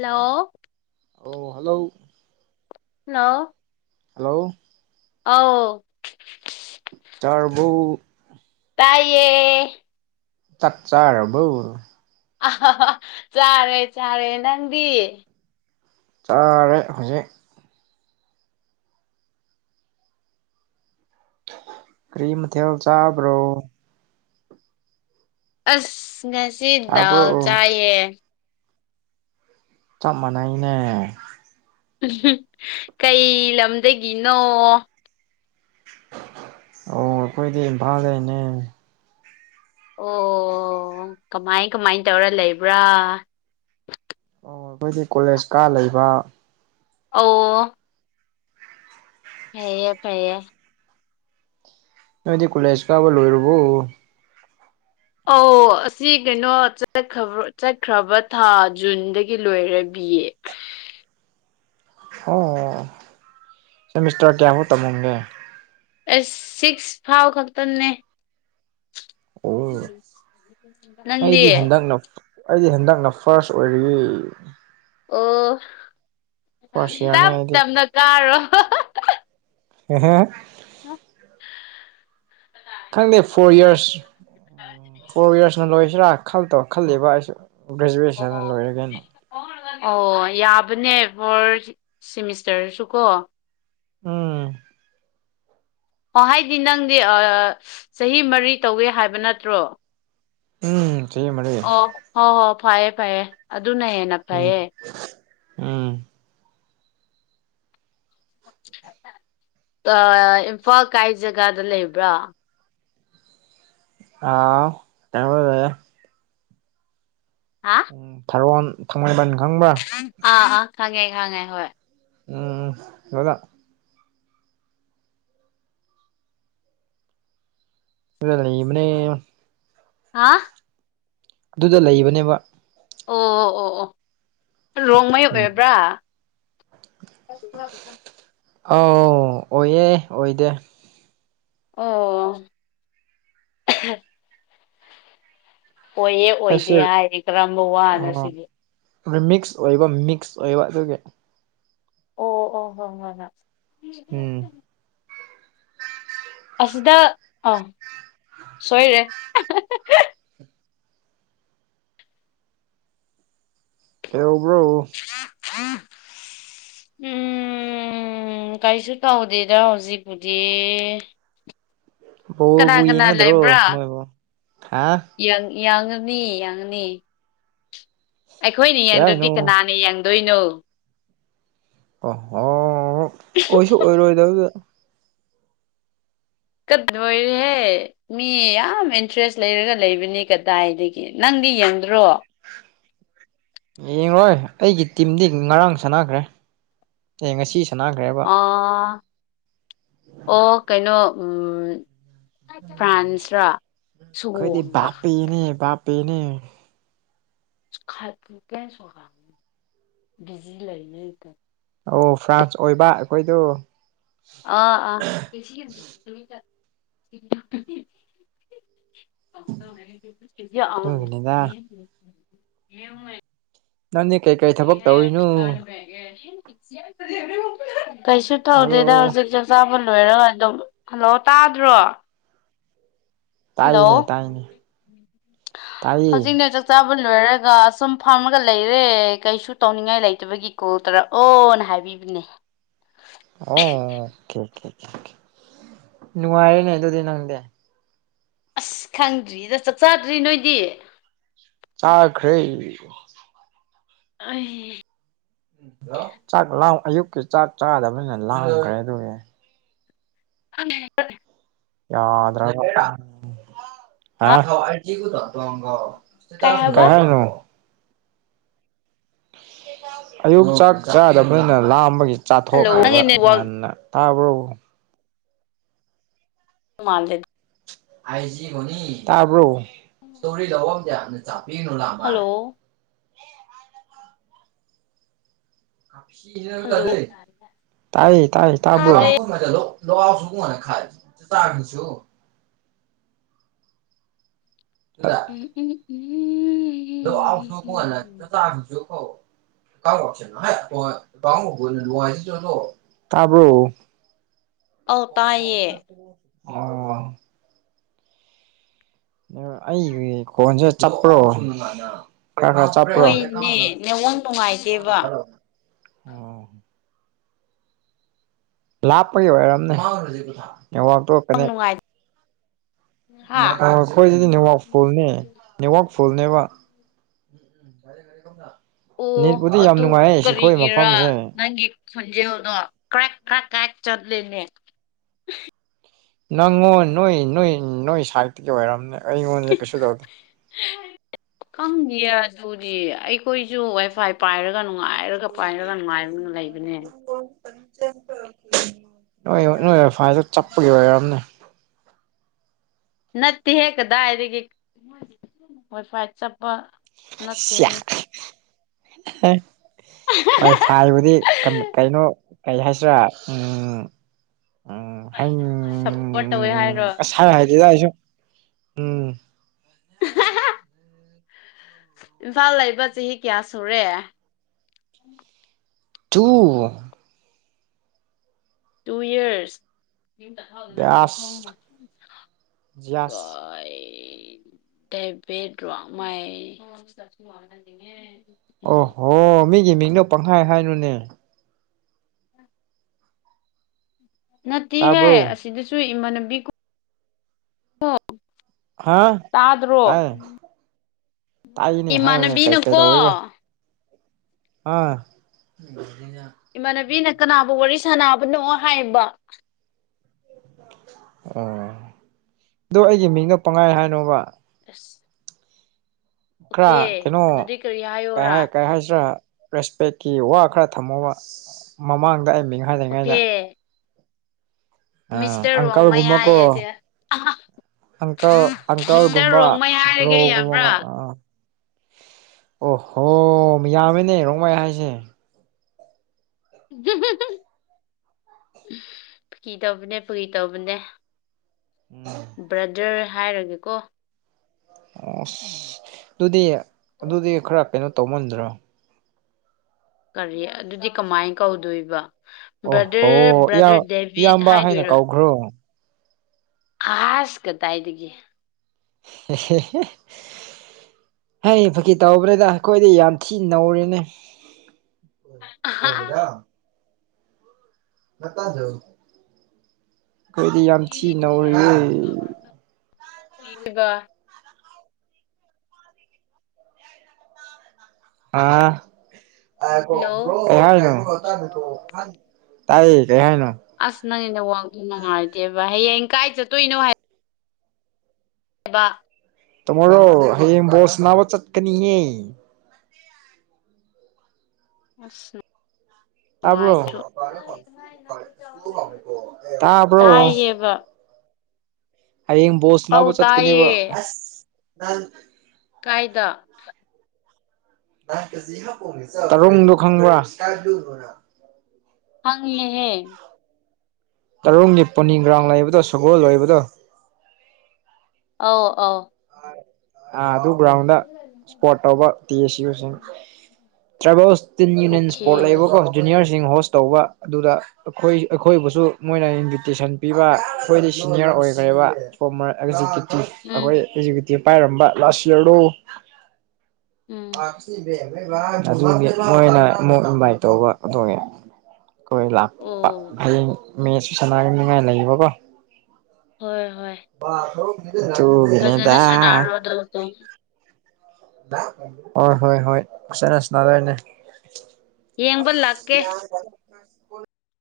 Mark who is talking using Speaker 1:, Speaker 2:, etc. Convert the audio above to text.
Speaker 1: hello ꯑꯣ hello
Speaker 2: ꯍꯣ
Speaker 1: hello
Speaker 2: ꯑꯥꯎ
Speaker 1: ꯇꯥꯔꯕꯨ
Speaker 2: ꯇꯥꯏꯌꯦ
Speaker 1: ꯇꯠ ꯆꯥꯔꯔꯕꯧ
Speaker 2: ꯑ ꯆꯥꯔꯦ ꯆꯥꯔꯦ ꯅꯪꯗꯤ
Speaker 1: ꯆꯥꯔꯦ ꯍꯧꯖꯤꯛ ꯀ꯭ꯔꯤꯃ ꯊꯦꯜ ꯆꯥꯕ꯭ꯔꯣ
Speaker 2: ꯑꯁ ꯉꯁꯤꯗꯥꯎ
Speaker 1: ꯇꯥꯕ꯭ꯔꯣ
Speaker 2: ꯆꯥꯏꯌꯦ
Speaker 1: ꯆꯞ ꯃꯥꯟꯅꯩꯅꯦ
Speaker 2: ꯎ ꯀꯩ ꯂꯝꯗꯒꯤꯅꯣ
Speaker 1: ꯑꯣ ꯑꯩꯈꯣꯏꯗꯤ ꯏꯝꯐꯥꯜꯗꯅꯦ
Speaker 2: ꯑꯣ ꯀꯃꯥꯏ ꯀꯃꯥꯏ ꯇꯧꯔ ꯂꯩꯕ꯭ꯔꯥ
Speaker 1: ꯑꯣ ꯑꯩꯈꯣꯏꯗꯤ ꯀꯣꯂꯦꯖ ꯀꯥ ꯂꯩꯕ
Speaker 2: ꯑꯣ ꯐꯌꯦ ꯐꯌꯦ
Speaker 1: ꯅꯗꯤ ꯀꯂꯦꯁ ꯀꯥꯕ ꯂꯣꯏꯔꯕꯣ
Speaker 2: ꯑꯧ ꯑꯁꯤ ꯀꯩꯅꯣꯈ ꯆꯠꯈ꯭ꯔꯕ ꯊꯥ ꯖꯨꯟꯗꯒꯤ ꯂꯣꯏꯔꯕꯤꯌꯦ
Speaker 1: ꯑꯣ ꯁꯦꯃꯤꯁꯇꯔ ꯀꯌꯥꯕꯨ ꯇꯝꯃꯨꯡꯒꯦ
Speaker 2: ꯑꯦꯁ ꯁꯤꯛꯁ ꯐꯥꯎ ꯈꯛꯇꯅꯦ
Speaker 1: ꯑꯣ
Speaker 2: ꯅꯪꯗꯤ
Speaker 1: ꯦꯡꯅꯣ ꯑꯩꯗꯤ ꯍꯟꯗꯛꯅ ꯐꯥꯔꯁ ꯑꯣꯏꯔꯤ
Speaker 2: ꯑꯣ
Speaker 1: ꯐꯥꯔꯁ ꯏꯌꯥꯔꯅꯦ
Speaker 2: ꯇꯞ
Speaker 1: ꯑꯩꯗꯤ
Speaker 2: ꯇꯞꯅ ꯀꯥꯔꯣ
Speaker 1: [unintelligible]
Speaker 2: [unintelligible]
Speaker 1: ꯈꯪꯗꯦ ꯐꯣꯔ ꯌꯔꯁ ꯎ ꯐꯣꯔ ꯌꯔꯁꯅ ꯂꯣꯏꯁꯤꯔꯥ ꯈꯜꯛꯇꯣ ꯈꯜꯂꯤꯦꯕ ꯑꯩꯁꯨ ꯒ꯭ꯔꯦꯖꯨꯋꯦꯁꯟꯅ ꯂꯣꯏꯔꯒꯦꯅ
Speaker 2: [unintelligible] ꯑꯣ ꯌꯥꯕꯅꯦ ꯐꯣꯔ ꯁꯤꯦꯃꯤꯁꯇꯔꯁꯨ ꯀꯣ
Speaker 1: ꯎꯝ
Speaker 2: ꯑꯣ ꯍꯥꯏꯗꯤ ꯅꯪꯗꯤ ꯆꯍꯤ ꯃꯔꯤ ꯇꯧꯋꯦ ꯍꯥꯏꯕ ꯅꯠꯇ꯭ꯔꯣ
Speaker 1: [unintelligible]
Speaker 2: ꯍꯣꯏ ꯍꯣꯏ ꯐꯩꯌꯦ ꯐꯌꯦ ꯑꯗꯨꯅ ꯍꯦꯟꯅ
Speaker 1: ꯎꯝ
Speaker 2: ꯐꯩꯌꯦ
Speaker 1: ꯎꯝ
Speaker 2: ꯑ ꯏꯝꯐꯥꯜ ꯀꯥꯏ ꯖꯒꯥꯗ ꯂꯩꯕ꯭ꯔꯥ
Speaker 1: ꯑꯥ ꯇ
Speaker 2: ꯍꯥ
Speaker 1: ꯎꯝ ꯊꯥꯔꯣꯟ ꯊꯥꯡꯃꯩꯕꯟ ꯈꯪꯕ꯭ꯔꯥ
Speaker 2: ꯑꯥ ꯑꯥ ꯈꯪꯉꯦ ꯈꯪꯉꯦ ꯍꯣꯏ
Speaker 1: ꯎꯝ [unintelligible] [unintelligible]
Speaker 2: ꯍꯥ
Speaker 1: ꯑꯗꯨꯗ ꯂꯩꯕꯅꯦꯕ
Speaker 2: ꯑꯣ ꯑꯣ ꯑꯣ ꯔꯣꯡꯉꯩ
Speaker 1: ꯎꯝ
Speaker 2: ꯑꯣꯏꯔꯕ꯭ꯔꯥ [unintelligible]
Speaker 1: ꯑꯥꯎ ꯑꯣꯏꯌꯦ ꯑꯣꯏꯗꯦ
Speaker 2: ꯑꯣ ꯑꯣꯏꯌꯦ ꯑꯣꯏꯗꯦ
Speaker 1: ꯑꯩꯁꯦ
Speaker 2: ꯍꯥꯏꯔꯦ ꯀꯔꯝꯕ ꯋꯥꯅ
Speaker 1: ꯑꯣ
Speaker 2: ꯁꯤꯗꯤ
Speaker 1: ꯔꯤꯃꯤꯛꯁ ꯑꯣꯏꯕ ꯃꯤꯛꯁ ꯑꯣꯏꯕ ꯑꯗꯨꯒꯤ
Speaker 2: ꯑꯣ ꯑꯣ ꯍꯣꯏ ꯍꯣꯏ ꯉ
Speaker 1: ꯎꯝ
Speaker 2: ꯑꯁꯤꯗ ꯑꯥ ꯁꯣꯏꯔꯦ
Speaker 1: ꯇꯦꯌꯥꯎꯕꯔꯣ
Speaker 2: ꯎꯝ ꯎꯝ ꯀꯥꯔꯤꯁꯨ ꯇꯧꯗꯦꯗ ꯍꯧꯖꯤꯛꯄꯨꯗꯤ ꯀꯅꯥ
Speaker 1: ꯕꫭꯜꯕꯨ
Speaker 2: ꯀꯅꯥ
Speaker 1: ꯌꯦꯡꯉꯗ꯭ꯔꯣ
Speaker 2: ꯂꯩꯕ꯭ꯔꯥ
Speaker 1: ꯅꯣꯏꯕꯨ ꯍꯥ
Speaker 2: ꯌꯥꯡꯉꯅꯤ ꯌꯥꯡꯉꯅꯤ ꯑꯩꯈꯣꯏꯅ
Speaker 1: ꯀꯩ
Speaker 2: ꯌꯦꯡꯗ꯭ꯔꯗꯤ
Speaker 1: ꯍꯥꯏꯅꯣ
Speaker 2: ꯀꯅꯥꯅ ꯌꯦꯡꯗꯣꯏꯅꯣ
Speaker 1: ꯑꯣ ꯍꯣ ꯑꯣꯏꯁꯨ ꯑꯣꯏꯔꯣꯏꯗꯕꯗ
Speaker 2: [unintelligible] ꯃꯤ ꯌꯥꯝ ꯏꯟꯇ꯭ꯔꯦꯁ ꯂꯩꯔꯒ ꯂꯩꯕꯅꯤ ꯀꯗꯥꯏꯗꯒꯤ ꯅꯪꯗꯤ ꯌꯦꯡꯗ꯭ꯔꯣ
Speaker 1: ꯌꯦꯡꯉꯣꯏ ꯑꯩꯒꯤ ꯇꯤꯝꯗꯤ ꯉꯔꯥꯡ ꯁꯥꯟꯅꯈ꯭ꯔꯦ ꯑꯦ ꯉꯁꯤ ꯁꯥꯟꯅꯈ꯭ꯔꯦꯕ
Speaker 2: ꯑ ꯑꯣ ꯀꯩꯅꯣ ꯎꯝ ꯐ꯭ꯔꯥꯟꯁꯔꯥ ꯁꯣꯑꫭꯡꯉꯥ
Speaker 1: ꯏꯅꯦꯗꯥꯞ [unintelligible]
Speaker 2: [unintelligible]
Speaker 1: ꯑꯣ ꯐ꯭ꯔꯥꯟꯁ ꯑꯣꯏꯕ ꯑꯩꯈꯣꯏꯗꯣ
Speaker 2: ꯑꯥ ꯑꯥ [unintelligible]
Speaker 1: ꯑꯗꯨꯒꯤꯅꯤꯗ
Speaker 2: [unintelligible]
Speaker 1: ꯅꯪꯗꯤ ꯀꯩꯀꯩ ꯊꯕꯛ ꯇꯧꯔꯤꯅꯣ
Speaker 2: [unintelligible] ꯀꯩꯁꯨ ꯇꯧꯗꯦꯗꯥ
Speaker 1: ꯍꯜꯂꯣ
Speaker 2: ꯍꯧꯖꯤꯛꯇꯤ ꯆꯥꯕ ꯂꯣꯏꯔ ꯑꯗꯨꯝ ꯍꯜꯂꯣ ꯇꯥꯗ꯭ꯔꯣ ꯍꯜꯂꯣ
Speaker 1: ꯇꯥꯏꯅꯦ ꯇꯥꯏꯅꯦ ꯇꯥꯏꯌꯦ
Speaker 2: ꯍꯧꯖꯤꯛꯅꯦ ꯆꯥꯛ ꯆꯥꯕ ꯂꯣꯏꯔꯒ ꯁꯨꯝ ꯐꯝꯃꯒ ꯂꯩꯔꯦ ꯀꯩꯁꯨ ꯇꯧꯅꯤꯡꯉꯥꯏ ꯂꯩꯇꯕꯒꯤ ꯀꯣꯜ ꯇꯧꯔꯛꯑꯣꯅ ꯍꯥꯏꯕ ꯃꯤꯕꯅꯦ
Speaker 1: ꯑꯣ ꯀꯦꯀꯦ ꯀꯦꯀꯦ ꯅꯨꯡꯉꯥꯏꯔꯦꯅꯦ ꯑꯗꯨꯗꯤ ꯅꯪꯗꯤ
Speaker 2: ꯑꯁ ꯈꯪꯗ꯭ꯔꯤꯗ ꯆꯥꯛ ꯆꯥꯗ꯭ꯔꯤ ꯅꯣꯏꯗꯤ
Speaker 1: ꯆꯥꯈ꯭ꯔꯦ
Speaker 2: ꯑꯩ [unintelligible]
Speaker 1: ꯆꯥꯛ ꯂꯥꯎ ꯑꯌꯨꯛꯀꯤ ꯆꯥꯛ ꯆꯥꯗꯕꯅꯤꯅ ꯂꯥꯡꯈ꯭ꯔꯦ ꯑꯗꯨꯒꯤ
Speaker 2: [unintelligible]
Speaker 1: ꯌꯥꯗꯔꯕ [unintelligible]
Speaker 2: ꯍꯥ
Speaker 1: ꯑꯥ
Speaker 2: ꯀꯩ
Speaker 1: [unintelligible] [unintelligible]
Speaker 2: ꯍꯥꯏꯕ
Speaker 1: ꯀꯩꯍꯥꯏꯅꯣ ꯑꯌꯨꯛ ꯆꯥꯛ ꯆꯥꯗꯕꯅꯤꯅ ꯂꯥꯝꯕꯒꯤ
Speaker 2: ꯍꯜꯂꯣ
Speaker 1: ꯆꯥꯊꯣꯛ꯭ꯔꯦꯕ
Speaker 2: ꯅꯪꯒꯤ ꯅꯦꯠꯋꯥꯛ
Speaker 1: ꯉꯟꯅ ꯇꯥꯕ꯭ꯔꫭ
Speaker 2: ꯃꯥꯟꯂꯦ
Speaker 1: [unintelligible] ꯇꯥꯕ꯭ꯔꯣ [unintelligible]
Speaker 2: ꯍꯜꯂꯣ ꯍꯜꯂꯣ
Speaker 1: [unintelligible] ꯇꯥꯏꯌꯦ ꯇꯥꯏꯌꯦ ꯇꯥꯕ꯭ꯔꯣ
Speaker 2: ꯇꯥꯗ꯭ꯔꯦ
Speaker 1: [unintelligible] [unintelligible] [unintelligible]
Speaker 2: ꯎꯝ [unintelligible] ꯎꯝ ꯎꯝ
Speaker 1: [unintelligible] [unintelligible] ꯇꯥꯕ꯭ꯔꫭ
Speaker 2: ꯑꯧ ꯇꯥꯏꯌꯦ
Speaker 1: [unintelligible] ꯑꯣ ꯑꯩꯒꯤ ꯈꯣꯟꯁꯦ ꯆꯥꯞꯄ꯭ꯔꯣ ꯈꯔ [unintelligible] [unintelligible] ꯆꯥꯞꯄ꯭ꯔꯑꯣ
Speaker 2: ꯍꯣꯏꯅꯦ ꯅꯦꯠꯋꯥꯛ ꯅꯨꯡꯉꯥꯏꯇꯦꯕ
Speaker 1: [unintelligible] ꯂꯥꯞꯄꯒꯤ ꯑꯣꯏꯔꯝꯅꯤ ꯅꯦꯠ ꯋꯥꯛ
Speaker 2: ꯅꯦꯠꯋꯥꯛ ꯅꯨꯡꯉꯥꯏ ꯍꯥ
Speaker 1: [unintelligible] ꯑꯩꯈꯣꯏꯁꯤꯗꯤ ꯅꯦꯠꯋꯥꯛ ꯐꯨꯜꯅꯦ ꯅꯦꯠ ꯋꯥꯛ ꯐꯨꯜꯅꯦꯕ [unintelligible]
Speaker 2: ꯑꯣ
Speaker 1: ꯅꯦꯠꯄꯨꯗꯤ ꯌꯥꯝ
Speaker 2: ꯑꯗꯨ
Speaker 1: ꯅꯨꯡꯉꯥꯏꯌꯦ ꯁꯤꯈꯣꯏ
Speaker 2: ꯀꯔꯤꯒꯤꯔꯥ
Speaker 1: ꯃꯐꯝꯁꯦ
Speaker 2: ꯅꯪꯒꯤ [unintelligible] [inaudible]
Speaker 1: ꯅꯪꯉꯣꯟ ꯅꯣꯏ ꯅꯣꯏ ꯅꯣꯏ ꯁꯥꯏꯠꯇꯒꯤ ꯑꯣꯏꯔꯝꯅꯦ ꯑꯩꯉꯣꯟꯗꯗꯤ ꯀꯩꯁꯨ ꯇꯧꯗꯦ
Speaker 2: ꯈꯪꯗꯤꯌꯦ ꯑꯗꯨꯗꯤ ꯑꯩꯈꯣꯏꯖꯨ ꯋꯥꯏꯐꯥꯏ ꯄꯥꯏꯔꯒ ꯅꯨꯡꯉꯥꯏꯔꯒ ꯄꯥꯏꯔꯒ ꯅꯨꯡꯉꯥꯏꯕ ꯂꯩꯕꯅꯦ
Speaker 1: [unintelligible] ꯅꯣꯏ ꯅꯣꯏ ꯋꯥꯏꯐꯥꯏꯗ ꯆꯄꯒꯤ ꯑꯣꯏꯔꯥꯝꯅꯦ
Speaker 2: ꯅꯠꯇꯦ ꯍꯦ ꯀꯗꯥꯏꯗꯒꯤ ꯋꯥꯏ ꯐꯥꯏ ꯆꯞꯄ
Speaker 1: [unintelligible] ꯋꯥꯏ ꯐꯥꯏꯕꯨꯗꯤ ꯀꯩꯅꯣ ꯀꯩ ꯍꯥꯏꯁꯤꯔꯥ ꯎꯝ ꯎꯝ
Speaker 2: ꯁꯞꯄꯣꯔꯠ ꯇꯧꯋꯦ ꯍꯥꯏꯔꯣ
Speaker 1: ꯁꯥꯏ ꯍꯥꯏꯗꯦꯗ ꯑꯩꯁꯨ ꯎꯝ
Speaker 2: [unintelligible] ꯏꯝꯐꯥꯜ ꯂꯩꯕ ꯆꯍꯤ ꯀꯌꯥ ꯁꯨꯔꯦ
Speaker 1: ꯇꯨ
Speaker 2: ꯇꯨ ꯏꯌꯔꯁ
Speaker 1: ꯌꯥꯁ ꯖꯤꯌꯥꯁ
Speaker 2: [unintelligible] [unintelligible]
Speaker 1: ꯑꯣꯍꯣ ꯃꯤꯒꯤ ꯃꯤꯡꯗꯣ ꯄꯪꯍꯥꯏ ꯍꯥꯏꯅꯨꯅꯦ
Speaker 2: [unintelligible] ꯅꯠꯇꯦꯍꯦ
Speaker 1: ꯇꯥꯕ꯭ꯔꯣ
Speaker 2: ꯑꯁꯤꯗꯁꯨ ꯏꯃꯥꯟꯅꯕꯤ
Speaker 1: ꯍꯥ
Speaker 2: ꯇꯥꯗ꯭ꯔꯣ
Speaker 1: ꯇꯥꯏꯌꯦ ꯇꯥꯏꯌꯦꯅꯦ ꯍꯥꯏꯌꯨꯅꯦ ꯀꯩ ꯀꯩ
Speaker 2: ꯏꯃꯥꯟꯅꯕꯤꯅꯀꯣ
Speaker 1: ꯇꯧꯋꯦꯕ ꯑꯥ [unintelligible]
Speaker 2: ꯏꯃꯥꯟꯅꯕꯤꯅ ꯀꯅꯥꯕꯨ ꯋꯥꯔꯤ ꯁꯥꯟꯅꯕꯅꯣ ꯍꯥꯏꯌꯦꯕ
Speaker 1: ꯑꯣ ꯑꯗꯣ ꯑꯩꯒꯤ ꯃꯤꯡꯅ ꯄꯪꯍꯥꯏ ꯍꯥꯏꯅꯣꯕ
Speaker 2: [unintelligible]
Speaker 1: ꯈꯔ
Speaker 2: ꯑꯣꯀꯦ
Speaker 1: ꯀꯩꯅꯣ
Speaker 2: ꯑꯗꯨꯗꯤ ꯀꯔꯤ
Speaker 1: ꯀꯩ
Speaker 2: ꯍꯥꯏꯌꯣꯔꯥ
Speaker 1: ꯍꯥꯏ ꯀꯩ ꯍꯥꯏꯁꯤꯔꯥ ꯔꯦꯁꯄꯦꯛꯀꯤ ꯋꯥ ꯈꯔ ꯊꯝꯃꯣꯕ ꯃꯃꯥꯡꯗ ꯑꯩ ꯃꯤꯉ
Speaker 2: ꯑꯣꯀꯦ
Speaker 1: ꯑ
Speaker 2: ꯃꯤꯁꯇꯔ
Speaker 1: ꯑꯪꯀꯜ
Speaker 2: ꯔꯣꯡꯃꯩ
Speaker 1: ꯒꯨꯝꯕꯀꯣ
Speaker 2: ꯍꯥꯏꯌꯦꯗꯤ
Speaker 1: ꯑꯪꯀꯜ
Speaker 2: ꯃꯤꯁꯇꯔ
Speaker 1: ꯑꯪꯀꯜꯒꯨꯝꯕ
Speaker 2: ꯔꯣꯡꯃꯩ ꯍꯥꯏꯔꯒꯦ ꯌꯥꯕ꯭ꯔꯥ
Speaker 1: ꯕ꯭ꯔꯣꯒꯃ ꯑ ꯑꯣ ꯍꯣ ꯌꯥꯝꯃꯤꯅꯦ ꯔꯣꯡꯃꯥꯏ ꯍꯥꯏꯁꯦ
Speaker 2: [unintelligible] ꯐꯒꯤ ꯇꯧꯕꯅꯦ ꯐꯒꯤ ꯇꯧꯕꯅꯦ
Speaker 1: [unintelligible]
Speaker 2: ꯕ꯭ꯔꯗꯔ ꯍꯥꯏꯔꯒꯦꯀꯣ
Speaker 1: ꯑꯣꯁ ꯑꯗꯨꯗꯤ ꯑꯗꯨꯗꯤ ꯈꯔ ꯀꯩꯅꯣ ꯇꯧꯃꯟꯗ꯭ꯔꯣ
Speaker 2: ꯀꯔꯤ ꯑꯗꯨꯗꯤ ꯀꯃꯥꯏꯅ ꯀꯧꯗꯣꯏꯕ ꯕ꯭ꯔꯗꯔ
Speaker 1: ꯑꯣꯍꯣ ꯏꯌꯥꯝ
Speaker 2: ꯕ꯭ꯔꯗꯔ ꯗꯦꯕꯤꯠ
Speaker 1: ꯏꯌꯥꯝꯕ
Speaker 2: ꯍꯥꯏꯗꯣꯏꯔꯥ
Speaker 1: [unintelligible]
Speaker 2: ꯑꯥꯁ ꯀꯗꯥꯥꯏꯗꯒꯤ
Speaker 1: ꯍꯦꯍꯦ ꯑꯩꯅ ꯐꯥꯒꯤ ꯇꯧꯕꯅꯤꯗ ꯑꯩꯈꯣꯏꯗꯤ ꯌꯥꯝ ꯊꯤꯅ ꯅꯧꯔꯦꯅꯦ
Speaker 2: ꯑꯍꯥ
Speaker 1: [unintelligible] [unintelligible] ꯀꯣꯏꯗꯤ ꯌꯥꯝ ꯊꯤ ꯅꯧꯔꯤꯌꯦ
Speaker 2: [unintelligible] ꯍꯜꯂꯣ
Speaker 1: [unintelligible] ꯀꯩꯍꯥꯏꯅꯣ ꯇꯥꯏ ꯀꯩꯍꯥꯏꯅꯣ
Speaker 2: ꯑꯁ ꯅꯪꯩꯅ ꯋꯥꯡ ꯅꯨꯡꯉꯥꯏꯗꯦꯕ ꯍꯌꯦꯡ ꯀꯥꯏ ꯆꯠꯇꯣꯏꯅꯣ ꯍꯥꯏ [unintelligible]
Speaker 1: ꯇꯥꯃꯣꯣꯔꯣ ꯍꯌꯦꯡ ꯕꯣꯁ ꯅꯥꯕ ꯆꯠꯀꯅꯤꯌꯦ
Speaker 2: ꯑꯁ
Speaker 1: [unintelligible] ꯇꯥꯕ꯭ꯔꯣ
Speaker 2: ꯅꯨꯡꯉꯥꯏꯇ꯭ꯔꯨ
Speaker 1: [inaudible] ꯇꯥꯕ꯭ꯔꯣ
Speaker 2: ꯇꯥꯏꯌꯦꯕ
Speaker 1: ꯍꯌꯦꯡ ꯕꯣꯜ
Speaker 2: ꯑꯧ
Speaker 1: ꯁꯥꯟꯅꯕ ꯆꯠꯀꯅꯦꯕ
Speaker 2: ꯇꯥꯏꯌꯦ
Speaker 1: [unintelligible]
Speaker 2: ꯀꯥꯏꯗ
Speaker 1: ꯇꯔꯨꯡꯗꯣ ꯈꯪꯕ꯭ꯔꯥ
Speaker 2: ꯍꯪꯦꯍꯦ
Speaker 1: ꯇꯔꯣꯡꯒꯤ ꯄꯣꯅꯤ ꯒ꯭ꯔꯥꯡ ꯂꯩꯕꯗꯣ ꯁꯒꯣꯜ ꯂꯩꯕꯗꯣ
Speaker 2: ꯑꯥꯎ ꯑꯥꯎ
Speaker 1: ꯑ ꯑꯗꯨ ꯒ꯭ꯔꯥꯎꯟꯗ ꯏꯁꯄꯣꯔꯠ ꯇꯧꯕ ꯄꯤ ꯑꯦꯁ ꯌꯨꯁꯤꯡ ꯇ꯭ꯔꯥꯏꯕꯦꯜꯁ ꯇꯤꯟ ꯌꯨꯅꯤꯌꯟ ꯏꯁꯄꯣꯔꯠ
Speaker 2: ꯑꯣꯀꯦ
Speaker 1: ꯂꯩꯕꯀꯣ ꯖꯨꯅꯤꯌꯔꯁꯤꯡ ꯍꯣꯁ ꯇꯧꯕ ꯑꯗꯨꯗ ꯑꯩꯈꯣꯏ ꯑꯩꯈꯣꯏꯕꯨꯁꯨ ꯃꯣꯏꯅ ꯏꯟꯚꯤꯇꯦꯁꯟ ꯄꯤꯕ ꯑꯩꯈꯣꯏꯗꯤ ꯁꯤꯅꯤꯌꯔ ꯑꯣꯏꯈ꯭ꯔꯦꯕ ꯐꯣꯔꯃꯔ ꯑꯦꯛ
Speaker 2: ꯎꯝ
Speaker 1: ꯑꯩꯈꯣꯏ ꯑꯦꯖꯤꯀꯦꯇꯤꯚ ꯄꯥꯏꯔꯝꯕ ꯂꯥꯁ ꯌꯌꯥꯔꯗꯣ
Speaker 2: ꯎꯝ
Speaker 1: ꯑꯗꯨꯒꯤ ꯃꯣꯏꯅ ꯑꯃꯨꯛ ꯏꯟꯚꯥꯏꯠ ꯇꯧꯕꯣꯡꯉꯦ ꯑꯩꯈꯣꯏ ꯂꯥꯛꯄ
Speaker 2: ꯑꯣ
Speaker 1: ꯍꯌꯦꯡ ꯃꯦꯁꯨ ꯁꯅꯥꯒꯅꯤꯉꯥꯏ ꯂꯩꯌꯦꯕꯀꯣ
Speaker 2: ꯍꯣꯏ ꯍꯣꯏ
Speaker 1: ꯇꯒꯅꯦꯗ
Speaker 2: ꯑ
Speaker 1: ꯍꯣꯏ ꯍꯣꯏ ꯍꯣꯏ ꯐꯁꯅꯁꯅꯥꯗꯔꯅꯦ
Speaker 2: ꯌꯦꯡꯕ ꯂꯥꯛꯀꯦ